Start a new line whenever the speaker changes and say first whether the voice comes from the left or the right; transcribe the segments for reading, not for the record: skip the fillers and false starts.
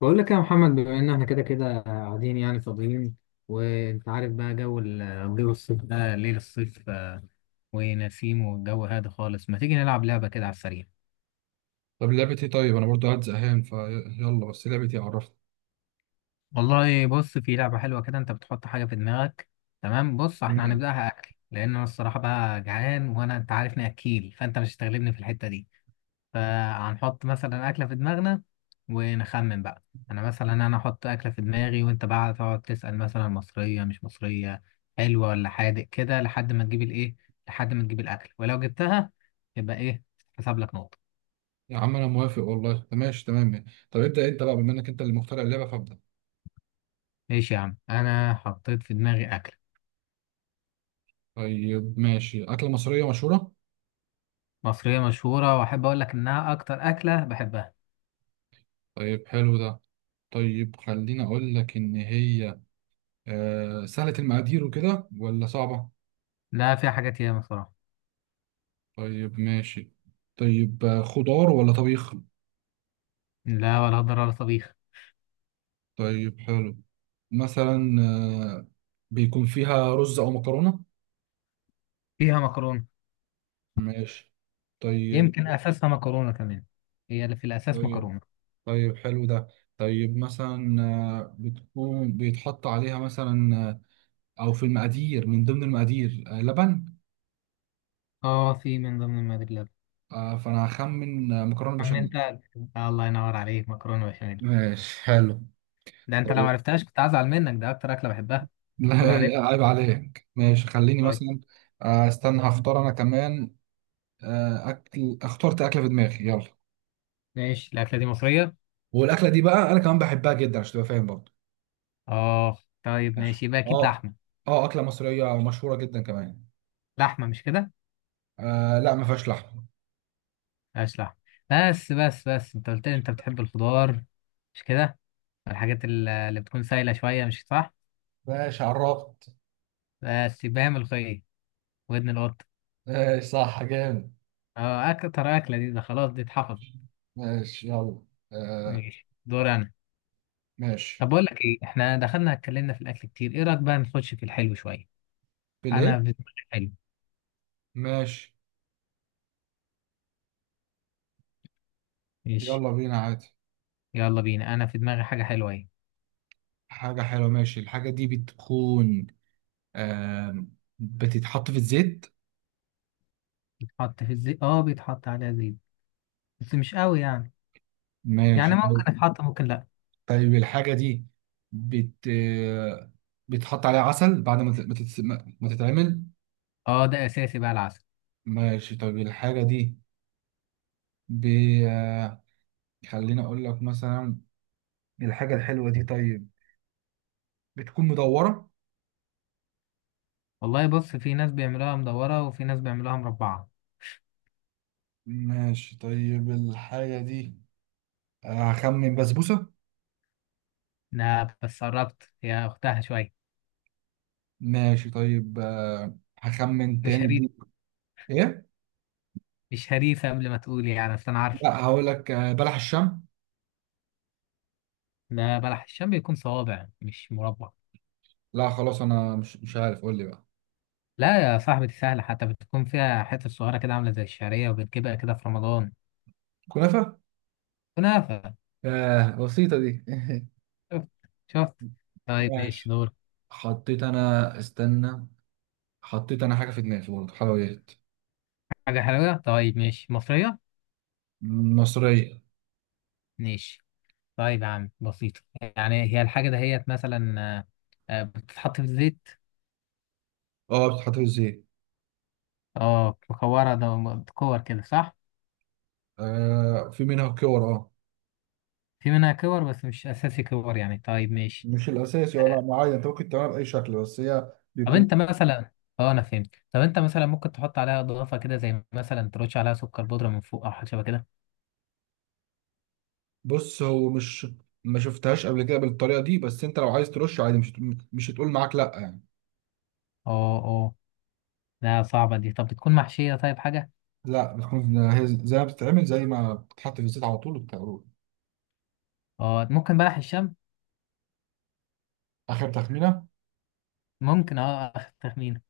left: بقول لك يا محمد، بما ان احنا كده كده قاعدين يعني فاضيين. وانت عارف بقى جو جو الصيف ده، ليل الصيف ونسيم والجو هادي خالص. ما تيجي نلعب لعبة كده على السريع.
right: طب لعبة ايه؟ طيب انا برضو قاعد زهقان فيلا، بس لعبة ايه؟ عرفني.
left: والله بص، في لعبة حلوة كده، انت بتحط حاجة في دماغك. تمام، بص احنا
right: تمام.
left: هنبدأها اكل، لان انا الصراحة بقى جعان، وانا انت عارفني اكيل، فانت مش هتغلبني في الحتة دي. فهنحط مثلا أكلة في دماغنا ونخمن بقى. أنا مثلا أنا أحط أكلة في دماغي، وأنت بقى تقعد تسأل مثلا مصرية مش مصرية، حلوة ولا حادق كده، لحد ما تجيب الإيه، لحد ما تجيب الأكل. ولو جبتها يبقى إيه؟ حسب لك نقطة.
right: يا عم انا موافق والله. طب ماشي، تمام. طب ابدأ انت بقى، بما انك انت اللي مخترع اللعبة فابدأ.
left: ماشي يا عم، أنا حطيت في دماغي أكلة
right: طيب ماشي. أكلة مصرية مشهورة؟
left: مصرية مشهورة، وأحب أقول لك إنها أكتر أكلة بحبها.
right: طيب حلو ده. طيب خليني اقول لك ان هي سهلة المقادير وكده، ولا صعبة؟
left: لا فيها حاجات ياما صراحة.
right: طيب ماشي. طيب خضار ولا طبيخ؟
left: لا، ولا هضر ولا طبيخ.
right: طيب حلو. مثلا آه بيكون فيها رز او مكرونة؟
left: فيها مكرونة.
right: ماشي، طيب.
left: يمكن أساسها مكرونة كمان، هي اللي في الأساس
right: طيب،
left: مكرونة.
right: طيب حلو ده. طيب مثلا بتكون بيتحط عليها مثلا، او في المقادير، من ضمن المقادير لبن.
left: اه، في من ضمن المقادير.
right: فانا هخمن مكرونه
left: عم
right: بشاميل.
left: انت، الله ينور عليك، مكرونه بشاميل.
right: ماشي حلو.
left: ده انت لو ما
right: طيب
left: عرفتهاش كنت هزعل منك، ده اكتر اكله بحبها.
right: لا،
left: خد عارف.
right: عيب عليك. ماشي، خليني
left: طيب
right: مثلا استنى هختار انا كمان. اكل، اخترت اكله في دماغي، يلا.
left: ماشي، الاكله دي مصريه.
right: والاكله دي بقى انا كمان بحبها جدا، عشان تبقى فاهم برضه.
left: اه طيب
right: ماشي
left: ماشي، يبقى اكيد
right: اه.
left: لحمه.
right: اه، اكله مصريه مشهوره جدا كمان.
left: لحمه مش كده؟
right: لا، ما فيهاش لحمه.
left: ماشي لحمه. بس بس بس، انت قلت لي انت بتحب الخضار مش كده؟ الحاجات اللي بتكون سايله شويه مش صح؟
right: ماشي عرفت.
left: بس يبقى هي ملوخيه، ودن القط.
right: ماشي صح، جامد.
left: اه اكتر اكله دي، ده خلاص دي اتحفظت.
right: ماشي يلا. آه.
left: ماشي دور انا. طب
right: ماشي.
left: بقول لك ايه، احنا دخلنا اتكلمنا في الاكل كتير، ايه رايك بقى نخش في الحلو شويه.
right: بلاي.
left: انا في دماغي حلو.
right: ماشي.
left: ماشي
right: يلا بينا عادي.
left: يلا بينا، انا في دماغي حاجه حلوه اهي.
right: حاجة حلوة، ماشي. الحاجة دي بتكون آه بتتحط في الزيت.
left: بيتحط في الزيت، اه بيتحط عليها زيت، بس مش قوي يعني.
right: ماشي
left: يعني
right: طيب.
left: ممكن يتحط ممكن لا.
right: طيب الحاجة دي بت آه، بتحط عليها عسل بعد ما ت- ما تتس- ما- ما تتعمل.
left: اه ده اساسي بقى العسل.
right: ماشي طيب. الحاجة دي ب... آه، خليني أقول لك مثلا. الحاجة الحلوة دي، طيب، بتكون مدورة.
left: والله بص، في ناس بيعملوها مدوره وفي ناس بيعملوها مربعه.
right: ماشي طيب. الحاجة دي هخمن بسبوسة.
left: لا بس قربت يا اختها شويه.
right: ماشي طيب. هخمن
left: مش
right: تاني
left: هريف.
right: دي. ايه؟
left: مش هريفه، قبل ما تقول يعني اصل انا عارف.
right: لا، هقول لك بلح الشام.
left: ده بلح الشام بيكون صوابع مش مربع.
right: لا خلاص، انا مش عارف، قول لي بقى.
left: لا يا صاحبتي سهله، حتى بتكون فيها حته صغيره كده عامله زي الشعريه، وبتجيبها كده في رمضان.
right: كنافة.
left: كنافه.
right: بسيطة دي.
left: شفت؟ شفت؟ طيب ماشي
right: ماشي.
left: دور.
right: حطيت انا، استنى. حطيت انا حاجة في دماغي برضه، حلويات.
left: حاجة حلوة طيب ماشي، مصرية.
right: مصرية.
left: ماشي طيب يا عم بسيطة. يعني هي الحاجة دهيت مثلا بتتحط في الزيت.
right: اه، بتتحط في الزيت.
left: اه مكورة، ده كور كده صح؟
right: في منها كور، اه.
left: في منها كور، بس مش أساسي كور يعني، طيب ماشي.
right: مش الاساسي ولا معين، انت ممكن تعملها باي شكل، بس هي
left: طب
right: بيكون.
left: أنت مثلا، اه أنا فهمت، طب أنت مثلا ممكن تحط عليها إضافة كده زي مثلا ترش عليها سكر بودرة من فوق أو حاجة شبه كده.
right: بص هو مش، ما شفتهاش قبل كده بالطريقة دي، بس انت لو عايز ترش عادي، مش هتقول معاك لا يعني.
left: اه اه. لا صعبة دي. طب بتكون محشية؟ طيب حاجة،
right: لا، بتكون هي زي ما بتتعمل، زي ما بتتحط في الزيت على طول وبتقلوب.
left: اه ممكن بلح الشام؟
right: آخر تخمينة.
left: ممكن، اه آخر تخمينة.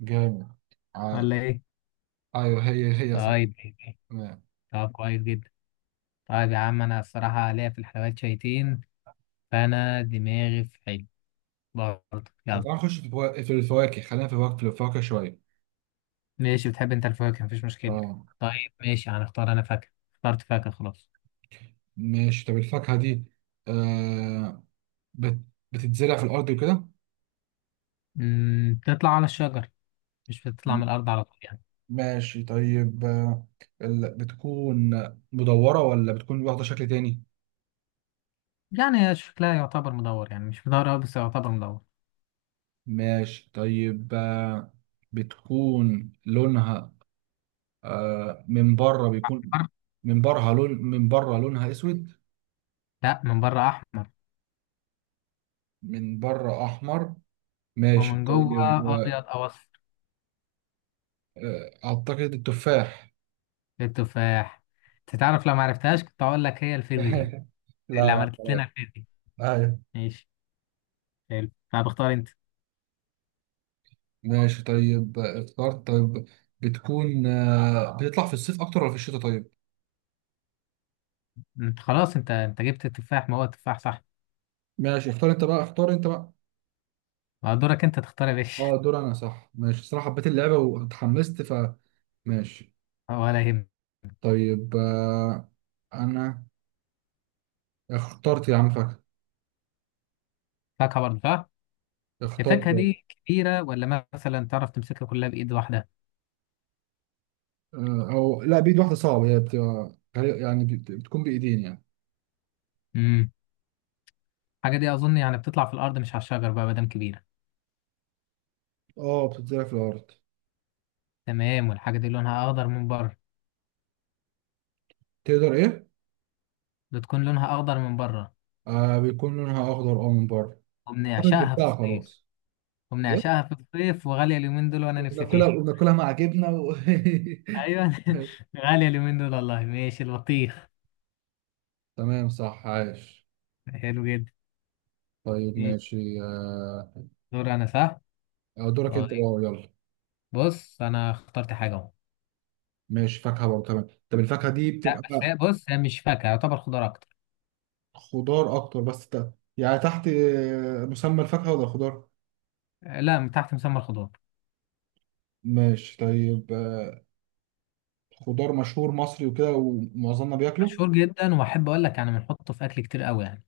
right: جامد. آه.
left: ولا إيه؟
right: أيوه، هي صح.
left: طيب.
right: تمام.
left: طب كويس جدا. طيب يا عم، انا الصراحة ليا في الحلويات شويتين، فانا دماغي في حلو برضه
right: طب
left: يلا.
right: تعالى نخش في الفواكه، خلينا في الفواكه شوية.
left: ماشي، بتحب انت الفواكه مفيش مشكلة.
right: اه.
left: طيب ماشي، هنختار. انا فاكهة، اخترت فاكهة خلاص.
right: ماشي. طب الفاكهة دي آه بت... بتتزرع في الأرض وكده؟
left: بتطلع على الشجر، مش بتطلع من
right: م-
left: الارض على طول يعني.
right: ماشي طيب. بتكون مدورة، ولا بتكون واخدة شكل تاني؟
left: يعني هي شكلها يعتبر مدور، يعني مش مدور أوي بس يعتبر مدور.
right: ماشي طيب. بتكون لونها، من بره بيكون.
left: بر-
right: من بره لونها اسود.
left: لا من بره احمر.
right: من بره احمر. ماشي
left: ومن جوه
right: طيب.
left: ابيض او اصفر.
right: اعتقد التفاح.
left: التفاح. تتعرف، لو معرفتهاش كنت اقول لك هي الفيزياء، اللي
right: لا، لا.
left: عملت لنا الفيزياء.
right: ايوه.
left: ماشي حلو، طب اختار انت.
right: ماشي طيب. اخترت، طيب. بتكون بتطلع في الصيف اكتر، ولا في الشتاء؟ طيب.
left: انت خلاص، انت انت جبت التفاح، ما هو التفاح صح.
right: ماشي، اختار انت بقى، اختار انت بقى.
left: ما هو دورك انت تختار يا باشا.
right: اه، دور انا، صح. ماشي، صراحة حبيت اللعبة واتحمست. ماشي
left: ولا يهم.
right: طيب. انا اخترت يا عم، فاكر.
left: فاكهة برضه صح؟
right: اخترت.
left: الفاكهة دي كبيرة، ولا مثلا تعرف تمسكها كلها بإيد واحدة؟
right: او لا، بايد واحده صعبه، هي بتبقى يعني بتكون بايدين يعني.
left: امم الحاجة دي أظن يعني بتطلع في الأرض مش على الشجر بقى مادام كبيرة.
right: اه، بتتزرع في الارض.
left: تمام، والحاجة دي لونها أخضر من بره؟
right: تقدر ايه؟
left: بتكون لونها أخضر من بره.
right: بيكون لونها اخضر، اه، من بره. اعتقد
left: وبنعشقها في
right: جبتها،
left: الصيف.
right: خلاص. ايه؟
left: وبنعشقها في الصيف، وغالية اليومين دول وأنا نفسي
right: ناكلها
left: فيها.
right: ناكلها مع جبنه و...
left: أيوه غالية اليومين دول والله. ماشي البطيخ.
right: تمام، صح، عايش.
left: حلو جدا.
right: طيب،
left: ماشي
right: ماشي.
left: دور أنا صح؟
right: دورك انت بقى،
left: طيب
right: يلا.
left: بص أنا اخترت حاجة أهو.
right: ماشي، فاكهه برضه، تمام. طب الفاكهه دي
left: لا بس
right: بتبقى.
left: هي بص، هي مش فاكهة، يعتبر خضار أكتر.
right: خضار اكتر، بس يعني تحت مسمى الفاكهه ولا الخضار؟
left: لا من تحت مسمى الخضار.
right: ماشي طيب. خضار مشهور مصري وكده، ومعظمنا بياكله.
left: مشهور جدا، وأحب أقول لك يعني بنحطه في أكل كتير قوي يعني.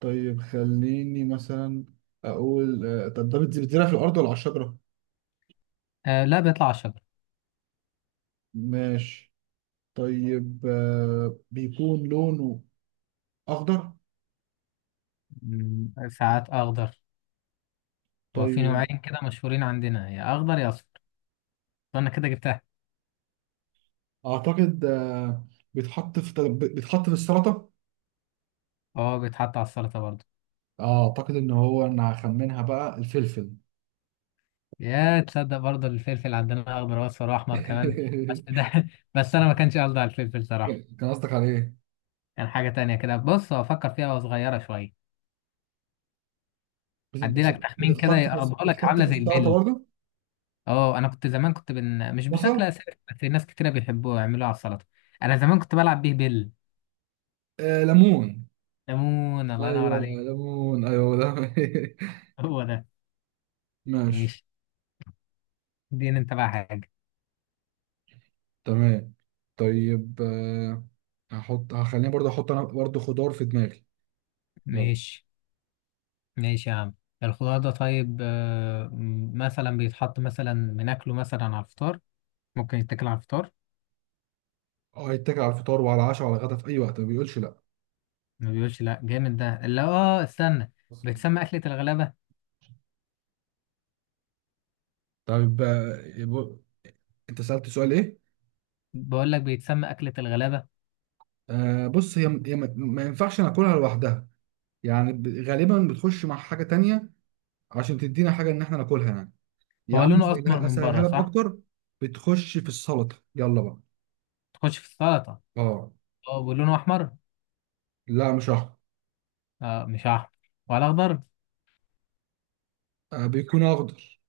right: طيب خليني مثلا اقول طب ده بتزرع في الارض ولا على الشجره؟
left: آه لا بيطلع على شجر.
right: ماشي طيب. بيكون لونه اخضر.
left: ساعات أخضر. وفي
right: طيب.
left: نوعين كده مشهورين عندنا، يا أخضر يا أصفر. أنا كده جبتها.
right: اعتقد بيتحط في بيتحط في السلطه.
left: أه بيتحط على السلطة برضه.
right: اعتقد ان هو انا هخمنها بقى، الفلفل.
left: يا تصدق، برضه الفلفل عندنا أخضر وأصفر وأحمر كمان. بس ده بس أنا ما كانش قصدي على الفلفل
right: كان
left: صراحة.
right: كان قصدك على ايه؟
left: كان حاجة تانية كده، بص هو أفكر فيها، وهو صغيرة شوية.
right: بت-
left: أدي لك تخمين كده يقربها لك،
right: بتتحط
left: عاملة
right: في
left: زي
right: السلطه
left: البل.
right: برضه.
left: اه انا كنت زمان كنت مش بشكل
right: بصل.
left: اساسي، بس الناس كتير بيحبوه يعملوه على السلطه. انا زمان كنت بلعب بيه بيل.
right: ليمون.
left: ليمون الله ينور
right: ايوه.
left: عليك.
right: ليمون، ايوه ده.
left: هو ده.
right: ماشي.
left: ماشي. دين انت بقى حاجه.
right: تمام. طيب هخليني برضه احط انا برضه خضار في دماغي. يلا.
left: ماشي ماشي يا عم. الخضار ده طيب، مثلا بيتحط، مثلا بناكله مثلا على الفطار. ممكن يتاكل على الفطار.
right: اه، يتكل على الفطار وعلى العشاء وعلى الغدا، في اي وقت ما بيقولش لا.
left: ما بيقولش لا. جامد، ده اللي اه، استنى، بيتسمى اكله الغلابه.
right: طيب انت سألت سؤال ايه؟
left: بقول لك بيتسمى اكله الغلابه.
right: بص هي، ما ينفعش ناكلها لوحدها. يعني غالبا بتخش مع حاجة تانية، عشان تدينا حاجة ان احنا ناكلها يعني. يا
left: هو
right: عم،
left: لونه اسمر من
right: اسهلها
left: بره
right: لك
left: صح؟
right: اكتر. بتخش في السلطة، يلا بقى.
left: تخش في السلطه.
right: اه.
left: اه ولونه احمر.
right: لا مش احمر.
left: آه مش احمر؟ ولا اخضر؟
right: بيكون اخضر.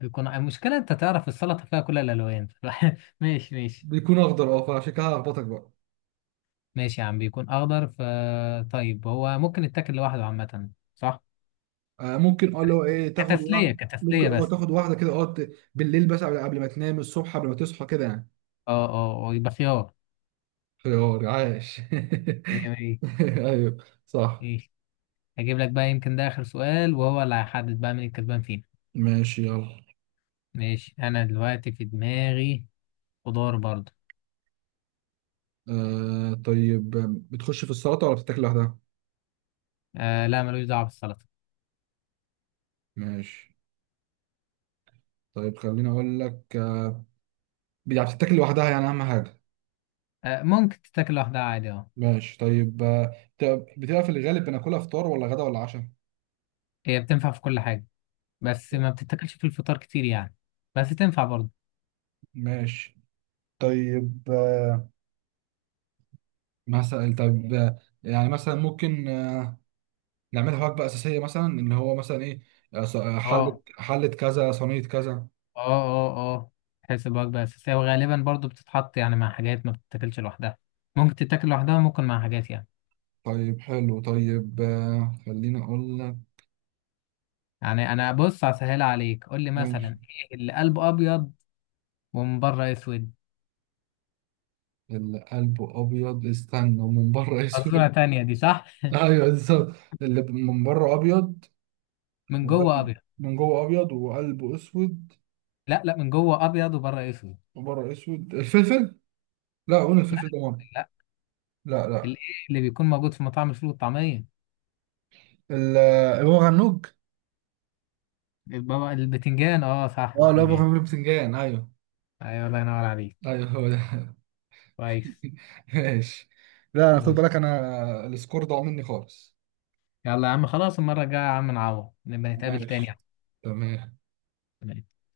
left: بيكون المشكلة انت تعرف السلطة فيها كل الألوان. ماشي ماشي.
right: بيكون اخضر، اه. فعشان كده هخبطك بقى.
left: ماشي يا عم بيكون أخضر ف، طيب هو ممكن يتاكل لوحده عامة صح؟
right: ممكن اه، اللي هو ايه، تاخد
left: كتسلية
right: واحد، ممكن
left: كتسلية
right: اه
left: بس.
right: تاخد واحده كده اه، بالليل، بس قبل ما تنام، الصبح قبل ما تصحى كده يعني.
left: اه اه، يبقى خيار.
right: خيار، عاش.
left: ايه ايه
right: ايوه. صح.
left: ايه؟ هجيب لك بقى، يمكن ده آخر سؤال وهو اللي هيحدد بقى مين الكسبان فينا.
right: ماشي، يلا.
left: ماشي أنا دلوقتي في دماغي خضار برضه.
right: طيب. بتخش في السلطه ولا بتتاكل لوحدها؟
left: آه لا ملوش دعوة بالسلطة.
right: ماشي طيب. خليني اقول لك يعني بتتاكل لوحدها يعني، اهم حاجه.
left: آه ممكن تتاكل لوحدها عادي اه.
right: ماشي طيب. بتبقى في الغالب بناكلها فطار ولا غدا ولا عشاء؟
left: هي بتنفع في كل حاجة، بس ما بتتاكلش في الفطار كتير يعني، بس تنفع برضه.
right: ماشي طيب. مثلا طب يعني مثلا ممكن نعملها وجبة أساسية مثلا، إن هو مثلا إيه حلة
left: اه
right: حلة كذا، صينية كذا.
left: اه اه اه، تحسب وجبة أساسية، وغالبا برضو بتتحط يعني مع حاجات، ما بتتاكلش لوحدها. ممكن تتاكل لوحدها وممكن مع حاجات يعني.
right: طيب حلو. طيب خليني أقول لك.
left: يعني أنا بص هسهل عليك، قول لي مثلا
right: ماشي.
left: إيه اللي قلبه أبيض ومن بره أسود؟
right: اللي قلبه أبيض، استنى، ومن بره
left: فصورة
right: أسود.
left: تانية دي صح.
right: أيوه، بالظبط. اللي من بره أبيض.
left: من جوه أبيض.
right: من جوه أبيض، وقلبه أسود.
left: لا لا، من جوه أبيض وبره أسود.
right: وبره أسود. الفلفل؟ لا، قول
left: لا
right: الفلفل ده مرة.
left: لا.
right: لا،
left: الإيه
right: لا.
left: اللي بيكون موجود في مطاعم الفول والطعمية.
right: أبو غنوج؟
left: البابا البتنجان، اه صح
right: أه لا، أبو
left: البتنجان.
right: غنوج بتنجان، أيوه.
left: أيوة الله ينور عليك.
right: أيوه، هو ده.
left: كويس.
right: ماشي. لا خد
left: ماشي،
right: بالك، انا السكور ضاع مني خالص.
left: يلا يا عم خلاص، المرة الجاية يا عم نعوض، نبقى نتقابل تاني
right: ماشي،
left: يا
right: تمام.
left: عم.